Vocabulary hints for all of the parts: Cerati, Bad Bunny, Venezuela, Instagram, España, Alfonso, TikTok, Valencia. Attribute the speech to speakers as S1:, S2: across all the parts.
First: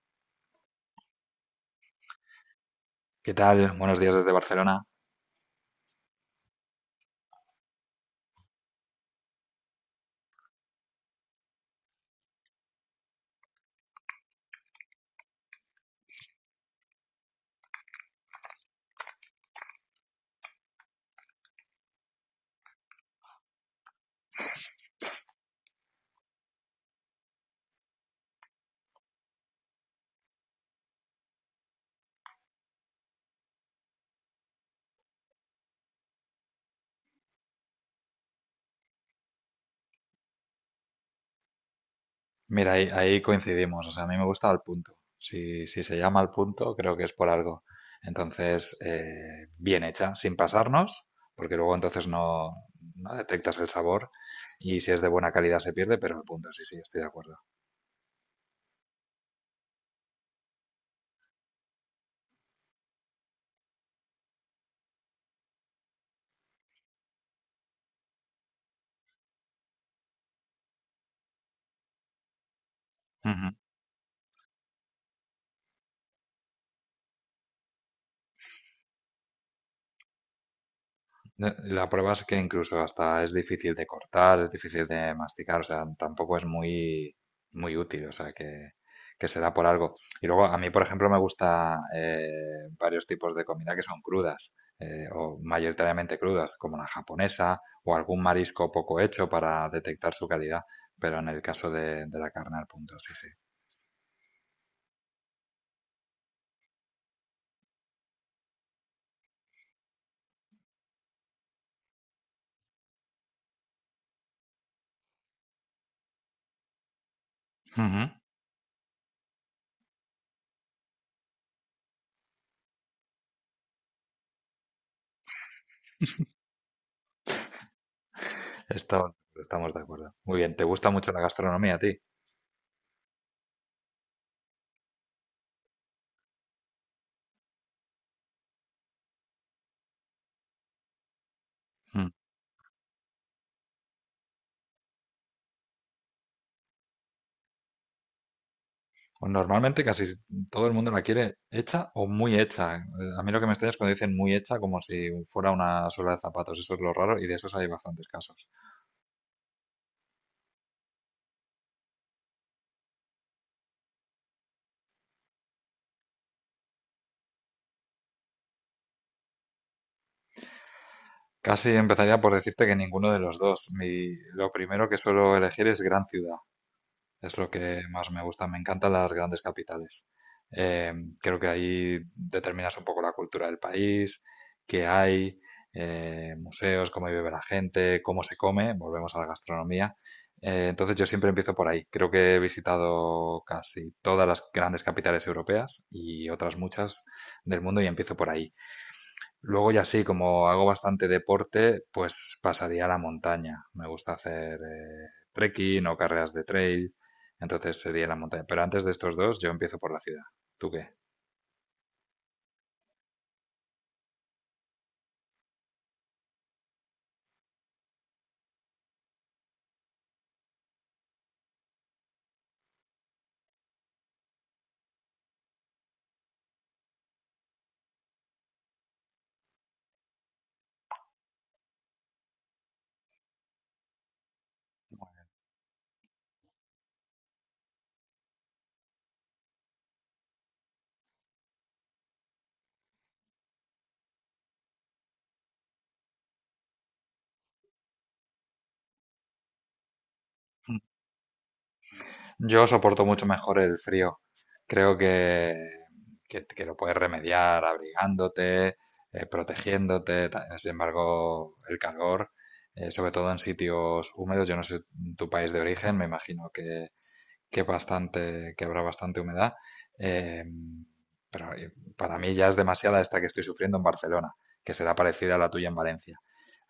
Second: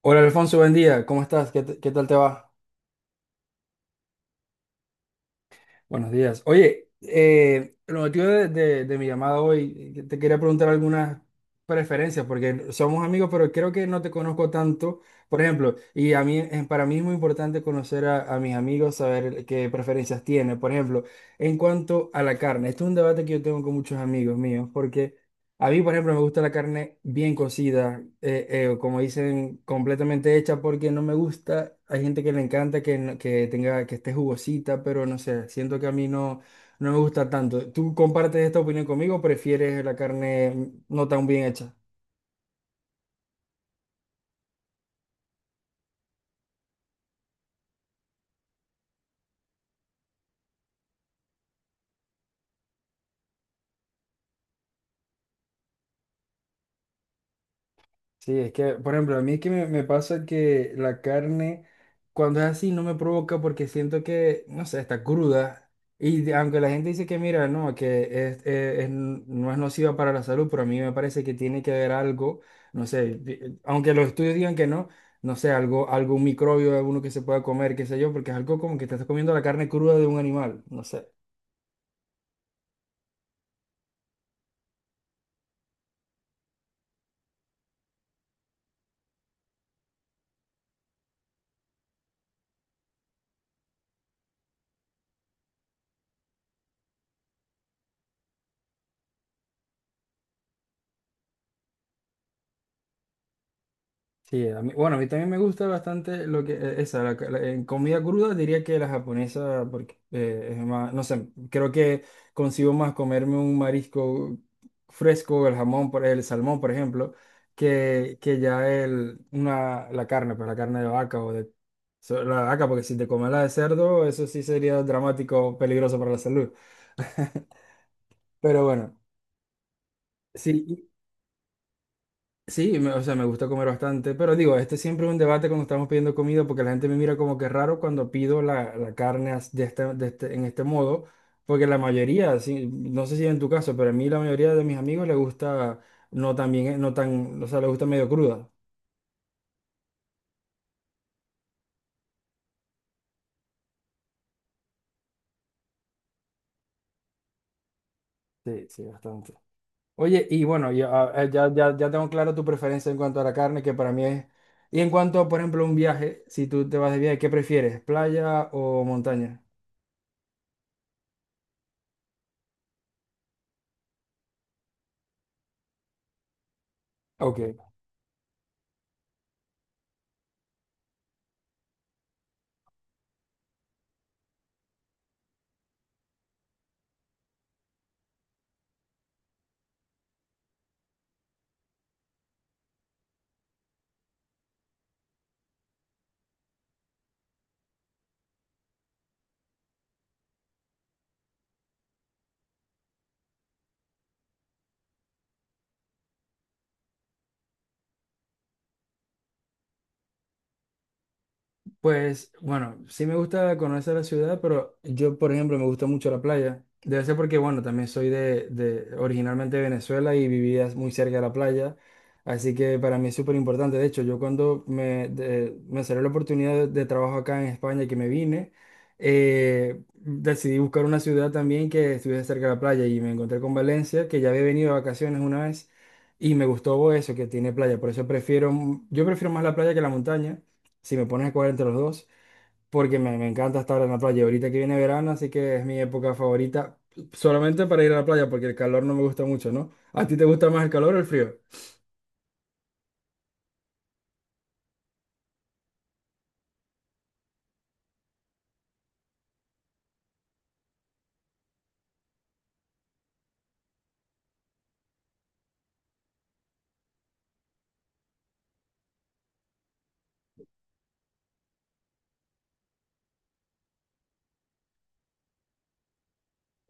S1: Hola Alfonso, buen día. ¿Cómo estás? ¿ Qué tal te va?
S2: ¿Qué tal? Buenos días desde Barcelona.
S1: Buenos días. Oye, el motivo de mi llamada hoy, te quería preguntar algunas preferencias, porque somos amigos, pero creo que no te conozco tanto, por ejemplo, y a mí, para mí es muy importante conocer a mis amigos, saber qué preferencias tienen. Por ejemplo, en cuanto a la carne, este es un debate que yo tengo con muchos amigos míos. A mí, por ejemplo, me gusta la carne bien cocida, como dicen, completamente hecha, porque no me gusta. Hay gente que le encanta que, no- que tenga, que esté jugosita, pero no sé, siento que a mí no, no me gusta tanto. ¿Tú compartes esta opinión conmigo o prefieres la carne no tan bien hecha?
S2: Mira, ahí coincidimos. O sea, a mí me gusta Al Punto. Si se llama Al Punto, creo que es por algo. Entonces, bien hecha, sin pasarnos, porque luego entonces no detectas el sabor y si es de buena calidad se pierde, pero el punto sí, sí, estoy de acuerdo.
S1: Sí, es que, por ejemplo, a mí es que me pasa que la carne, cuando es así, no me provoca porque siento que, no sé, está cruda. Aunque la gente dice que, mira, no, que es, no es nociva para la salud, pero a mí me parece que tiene que haber algo, no sé, aunque los estudios digan que no, no sé, algo, algún microbio, alguno que se pueda comer, qué sé yo, porque es algo como que te estás comiendo la carne cruda de un animal, no sé.
S2: No, la prueba es que incluso hasta es difícil de cortar, es difícil de masticar, o sea, tampoco es muy, muy útil, o sea, que se da por algo. Y luego, a mí, por ejemplo, me gusta varios tipos de comida que son crudas, o mayoritariamente crudas, como la japonesa, o algún marisco poco hecho para detectar su calidad, pero en el caso de la carne al punto, sí, sí.
S1: Bueno, a mí también me gusta bastante lo que en comida cruda diría que la japonesa, porque es más, no sé, creo que consigo más comerme un marisco fresco, el jamón, el salmón, por ejemplo,
S2: Ujú.
S1: que ya la carne, pues la carne de vaca o de la vaca, porque si te comes la de cerdo, eso sí sería dramático, peligroso para la salud. Pero bueno,
S2: Estamos de acuerdo. Muy bien, ¿te
S1: sí.
S2: gusta mucho la gastronomía a ti?
S1: Sí, o sea, me gusta comer bastante, pero digo, este siempre es un debate cuando estamos pidiendo comida porque la gente me mira como que raro cuando pido la carne en este modo, porque la mayoría, sí, no sé si en tu caso, pero a mí la mayoría de mis amigos le gusta no tan bien, no tan, o sea, le gusta medio cruda.
S2: Pues normalmente casi todo el mundo la quiere hecha o muy hecha. A mí lo que me extraña es cuando dicen muy hecha como si fuera una suela de zapatos. Eso es lo raro y de esos hay bastantes casos.
S1: Sí, sí, bastante. Oye, y bueno, ya, ah, ya tengo claro tu preferencia en cuanto a la carne, que para mí es... Y en cuanto a, por ejemplo, un viaje, si tú te vas de viaje, ¿qué prefieres? ¿Playa o montaña?
S2: Casi empezaría por decirte que ninguno de los dos. Lo primero que suelo elegir es gran ciudad. Es lo
S1: Ok.
S2: que más me gusta. Me encantan las grandes capitales. Eh, Creo que ahí determinas un poco la cultura del país, qué hay, museos, cómo vive la gente, cómo se come. Volvemos a la gastronomía. Entonces yo siempre empiezo por ahí. Creo que he visitado casi todas las grandes capitales europeas y otras muchas del mundo y empiezo por ahí. Luego ya sí, como hago bastante deporte, pues pasaría a la montaña. Me gusta hacer trekking o carreras de trail, entonces sería la montaña. Pero antes de estos dos, yo empiezo por la ciudad. ¿Tú qué?
S1: Pues bueno, sí me gusta conocer la ciudad, pero yo, por ejemplo, me gusta mucho la playa. Debe ser porque, bueno, también soy de originalmente de Venezuela y vivía muy cerca de la playa. Así que para mí es súper importante. De hecho, yo me salió la oportunidad de trabajo acá en España y que me vine, decidí buscar una ciudad también que estuviese cerca de la playa y me encontré con Valencia, que ya había venido de vacaciones una vez y me gustó eso, que tiene playa. Yo prefiero más la playa que la montaña si me pones a escoger entre los dos, porque me encanta estar en la playa. Ahorita que viene verano, así que es mi época favorita, solamente para ir a la playa, porque el calor no me gusta mucho, ¿no? ¿A ti te gusta más el calor o el frío?
S2: Yo soporto mucho mejor el frío. Creo que lo puedes remediar abrigándote, protegiéndote. Sin embargo, el calor, sobre todo en sitios húmedos, yo no sé tu país de origen, me imagino que bastante, que habrá bastante humedad. eh, pero eh, para mí ya es demasiada esta que estoy sufriendo en Barcelona, que será parecida a la tuya en Valencia.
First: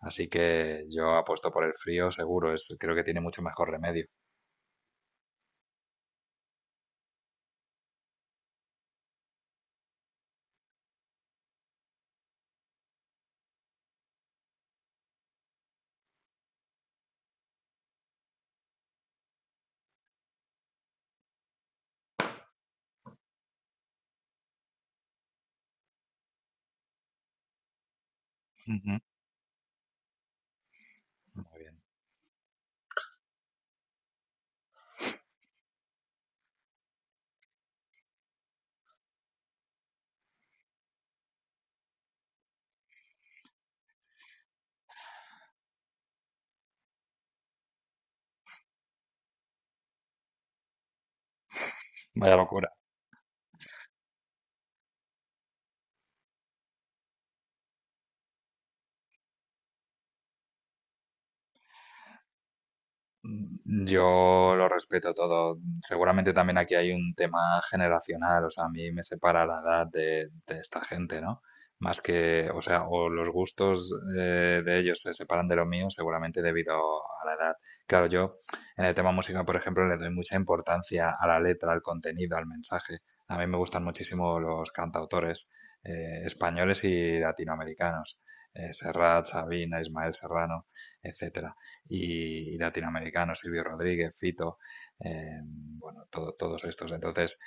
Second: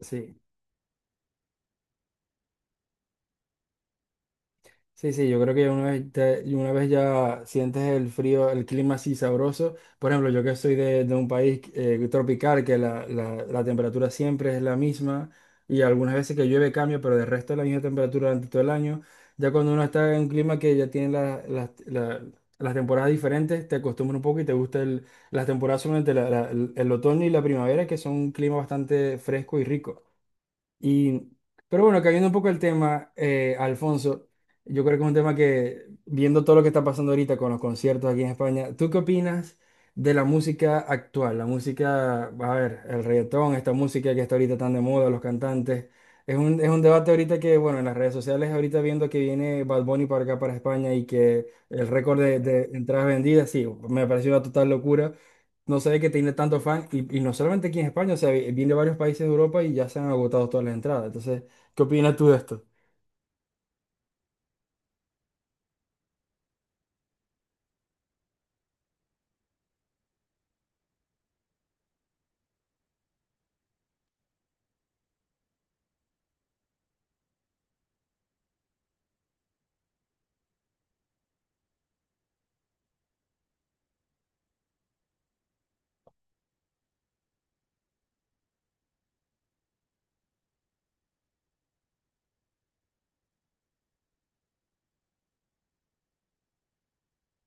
S2: Así que yo apuesto por el frío, seguro, es, creo que tiene mucho mejor remedio.
S1: Sí, sí, yo creo que una vez ya sientes el frío, el clima así sabroso. Por ejemplo, yo que soy de un país tropical, que la- la temperatura siempre es la misma y algunas veces que llueve cambia, pero del resto es la misma temperatura durante todo el año. Ya cuando uno está en un clima que ya tiene las temporadas diferentes, te acostumbras un poco y te gusta el- las temporadas solamente la- la- el otoño y la primavera, que son un clima
S2: Ujú.
S1: bastante fresco y rico. Y,
S2: Muy bien.
S1: pero bueno, cayendo un poco el tema, Alfonso, yo creo que es un tema que, viendo todo lo que está pasando ahorita con los conciertos aquí en España, ¿tú qué opinas de la música actual? La música, a ver, el reggaetón, esta música que está ahorita tan de moda, los cantantes. Es un debate ahorita que, bueno, en las redes sociales, ahorita viendo que viene Bad Bunny para acá, para España, y que el récord
S2: Vaya
S1: de
S2: locura.
S1: entradas vendidas, sí, me pareció una total locura. No sé que tiene tanto fan, y no solamente aquí en España, o sea, viene de varios países de Europa y ya se han agotado todas las entradas. Entonces, ¿qué opinas tú de esto?
S2: Mm, yo lo respeto todo. Seguramente también aquí hay un tema generacional, o sea, a mí me separa la edad de esta gente, ¿no? Más que, o sea, o los gustos de ellos se separan de los míos, seguramente debido a la edad. Claro, yo en el tema música, por ejemplo, le doy mucha importancia a la letra, al contenido, al mensaje. A mí me gustan muchísimo los cantautores españoles y latinoamericanos. Serrat, Sabina, Ismael Serrano, etcétera y latinoamericanos, Silvio Rodríguez, Fito, bueno, todos estos. Entonces,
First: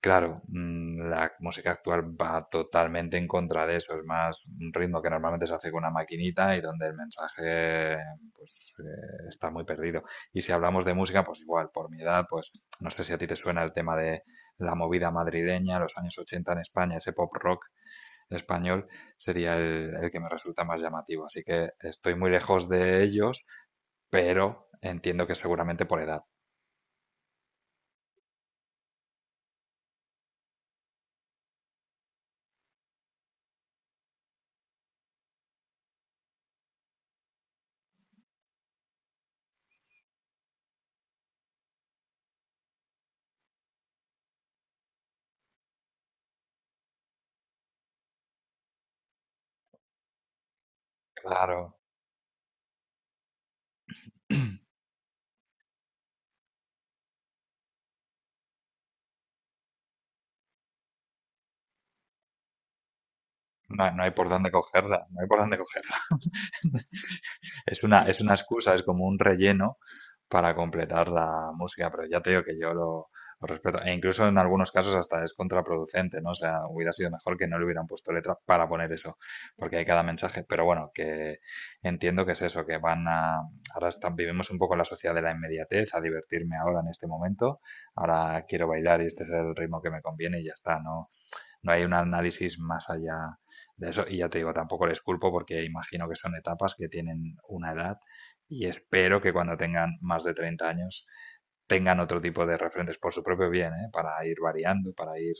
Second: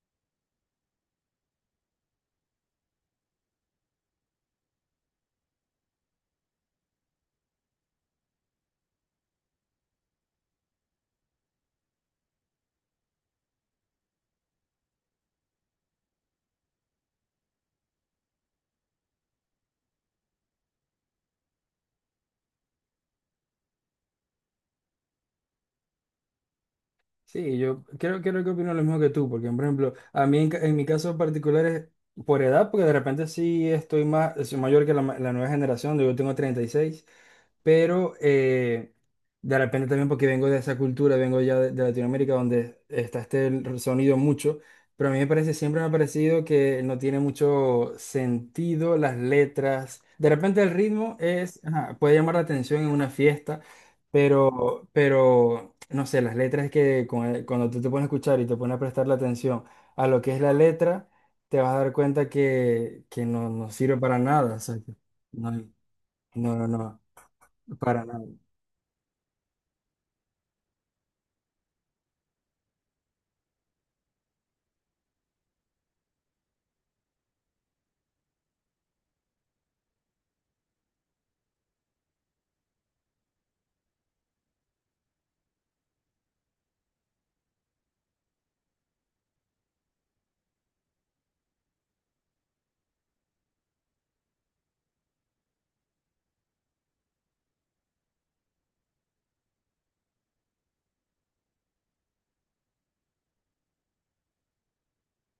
S2: claro, mm, la música actual va totalmente en contra de eso. Es más un ritmo que normalmente se hace con una maquinita y donde el mensaje pues, está muy perdido. Y si hablamos de música, pues igual, por mi edad, pues no sé si a ti te suena el tema de la movida madrileña, los años 80 en España, ese pop rock español sería el que me resulta más llamativo. Así que estoy muy lejos de ellos, pero entiendo que seguramente por edad.
S1: Sí, yo creo, creo que opino lo mismo que tú, porque, por ejemplo, a mí en mi caso particular es por edad, porque de repente sí estoy más, soy mayor que la nueva generación, yo tengo 36, pero de repente también porque vengo de esa cultura, vengo ya de Latinoamérica donde está este el sonido mucho, pero a mí me parece, siempre me ha parecido que no tiene mucho sentido las letras. De repente el ritmo es,
S2: Claro,
S1: ajá, puede llamar la atención en una fiesta, pero no sé, las letras que cuando tú te pones a escuchar y te pones a prestar la atención a lo que es la letra, te vas a dar cuenta que no, no
S2: no
S1: sirve
S2: no hay
S1: para
S2: por dónde
S1: nada. O sea, que
S2: cogerla, no hay por
S1: no,
S2: dónde cogerla.
S1: no, no, no, para
S2: Es
S1: nada.
S2: una excusa, es como un relleno para completar la música, pero ya te digo que lo respeto. E incluso en algunos casos hasta es contraproducente, ¿no? O sea, hubiera sido mejor que no le hubieran puesto letra para poner eso, porque hay cada mensaje. Pero bueno, que entiendo que es eso, que van a... Ahora están, vivimos un poco en la sociedad de la inmediatez, a divertirme ahora en este momento. Ahora quiero bailar y este es el ritmo que me conviene y ya está, ¿no? No hay un análisis más allá de eso. Y ya te digo, tampoco les culpo porque imagino que son etapas que tienen una edad y espero que cuando tengan más de 30 años tengan otro tipo de referentes por su propio bien, ¿eh? Para ir variando, para ir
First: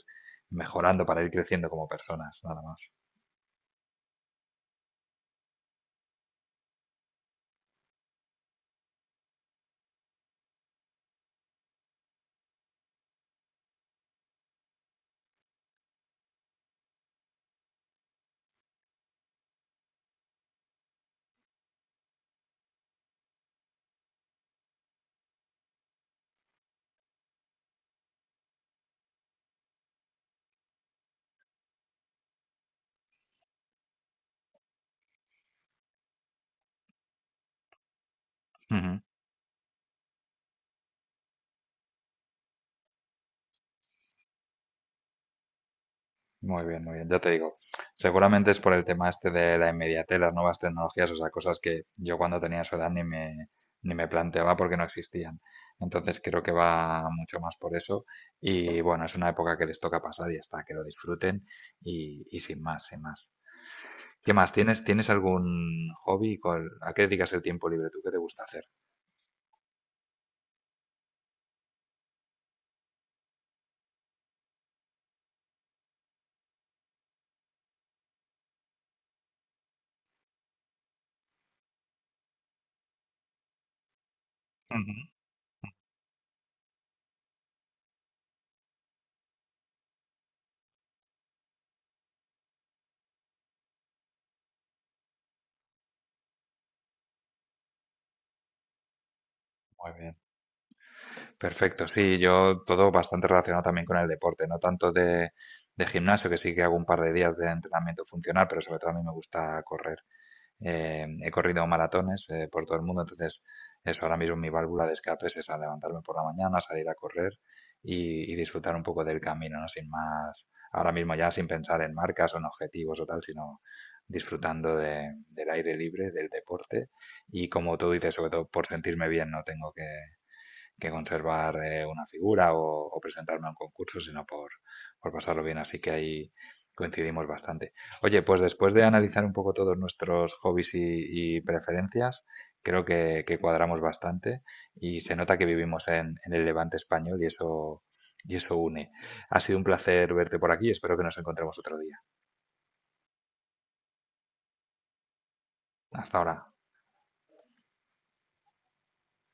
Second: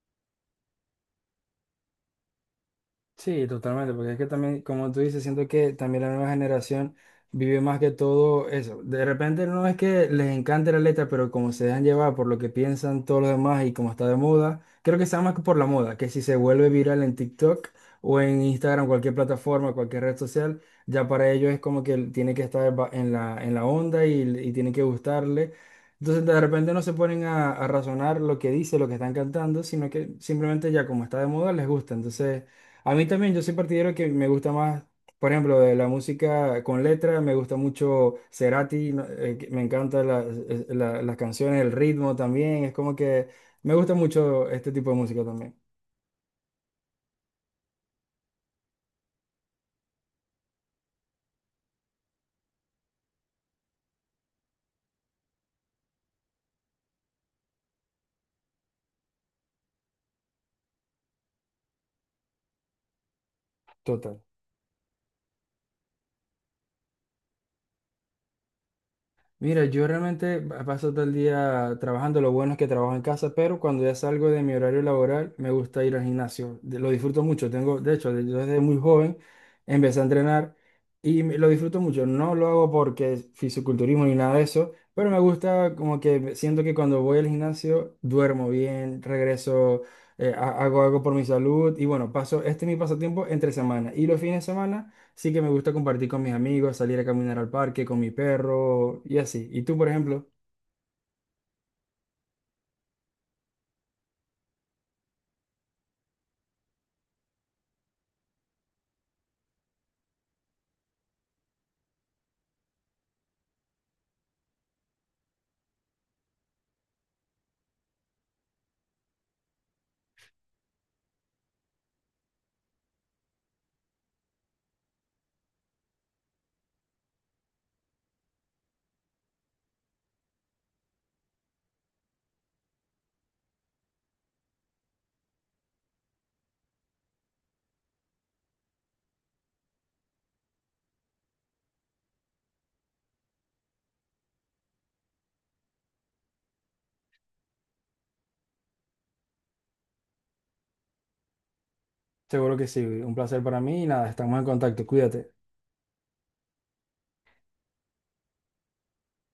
S2: mejorando, para ir creciendo como personas, nada más.
S1: Sí, totalmente, porque es que también, como tú dices, siento que también la nueva generación vive más que todo eso. De repente no es que les encante la letra, pero como se dejan llevar por lo que piensan todos los demás y como está de moda, creo que está más que por la moda, que si se vuelve viral en TikTok o en Instagram, cualquier plataforma, cualquier red social, ya para ellos es como que tiene que estar en en la onda y tiene que gustarle. Entonces de repente no se ponen a razonar lo que dice, lo que están cantando, sino que simplemente ya como está de moda les gusta. Entonces... A mí también, yo soy partidario que me gusta más, por ejemplo, de la música con letra, me gusta mucho Cerati,
S2: Ujú.
S1: me encantan las canciones, el ritmo también, es como que me gusta mucho este tipo de música también.
S2: Muy bien, ya te digo. Seguramente es por el tema este de la inmediatez, las nuevas tecnologías, o sea, cosas que yo cuando tenía su edad ni me planteaba porque no existían. Entonces creo que va mucho más por eso. Y bueno, es una época que les toca pasar y ya está, que lo disfruten y sin más, sin más.
S1: Total.
S2: ¿Qué más? ¿Tienes, tienes algún hobby? ¿Cuál- ¿A qué dedicas el tiempo libre tú? ¿Qué te gusta hacer?
S1: Mira, yo realmente paso todo el día trabajando. Lo bueno es que trabajo en casa, pero cuando ya salgo de mi horario laboral, me gusta ir al gimnasio. Lo disfruto mucho. Tengo, de hecho, yo desde muy joven empecé a entrenar y lo disfruto mucho. No lo hago porque es fisiculturismo ni nada de eso,
S2: Ujú,
S1: pero me gusta como que siento que cuando voy al gimnasio duermo bien, regreso, hago algo por mi salud y bueno, paso, este es mi pasatiempo entre semana y los fines de semana. Sí que me gusta compartir con mis amigos, salir a caminar al parque con mi perro y así. ¿Y tú, por
S2: muy bien.
S1: ejemplo?
S2: Perfecto, sí, yo todo bastante relacionado también con el deporte, no tanto de gimnasio, que sí que hago un par de días de entrenamiento funcional, pero sobre todo a mí me gusta correr. He corrido maratones por todo el mundo, entonces eso ahora mismo mi válvula de escape es esa, levantarme por la mañana, salir a correr y disfrutar un poco del camino, ¿no? Sin más, ahora mismo ya sin pensar en marcas o en objetivos o tal, sino disfrutando del aire libre, del deporte y como tú dices, sobre todo por sentirme bien, no tengo que conservar una figura o presentarme a un concurso, sino por pasarlo bien. Así que ahí coincidimos bastante. Oye, pues después de analizar un poco todos nuestros hobbies y preferencias, creo que cuadramos bastante y se nota que vivimos en el Levante español y eso une. Ha sido un placer verte por aquí, espero que nos encontremos otro día.
S1: Seguro que sí. Un placer para mí y nada, estamos en contacto. Cuídate.
S2: Hasta ahora.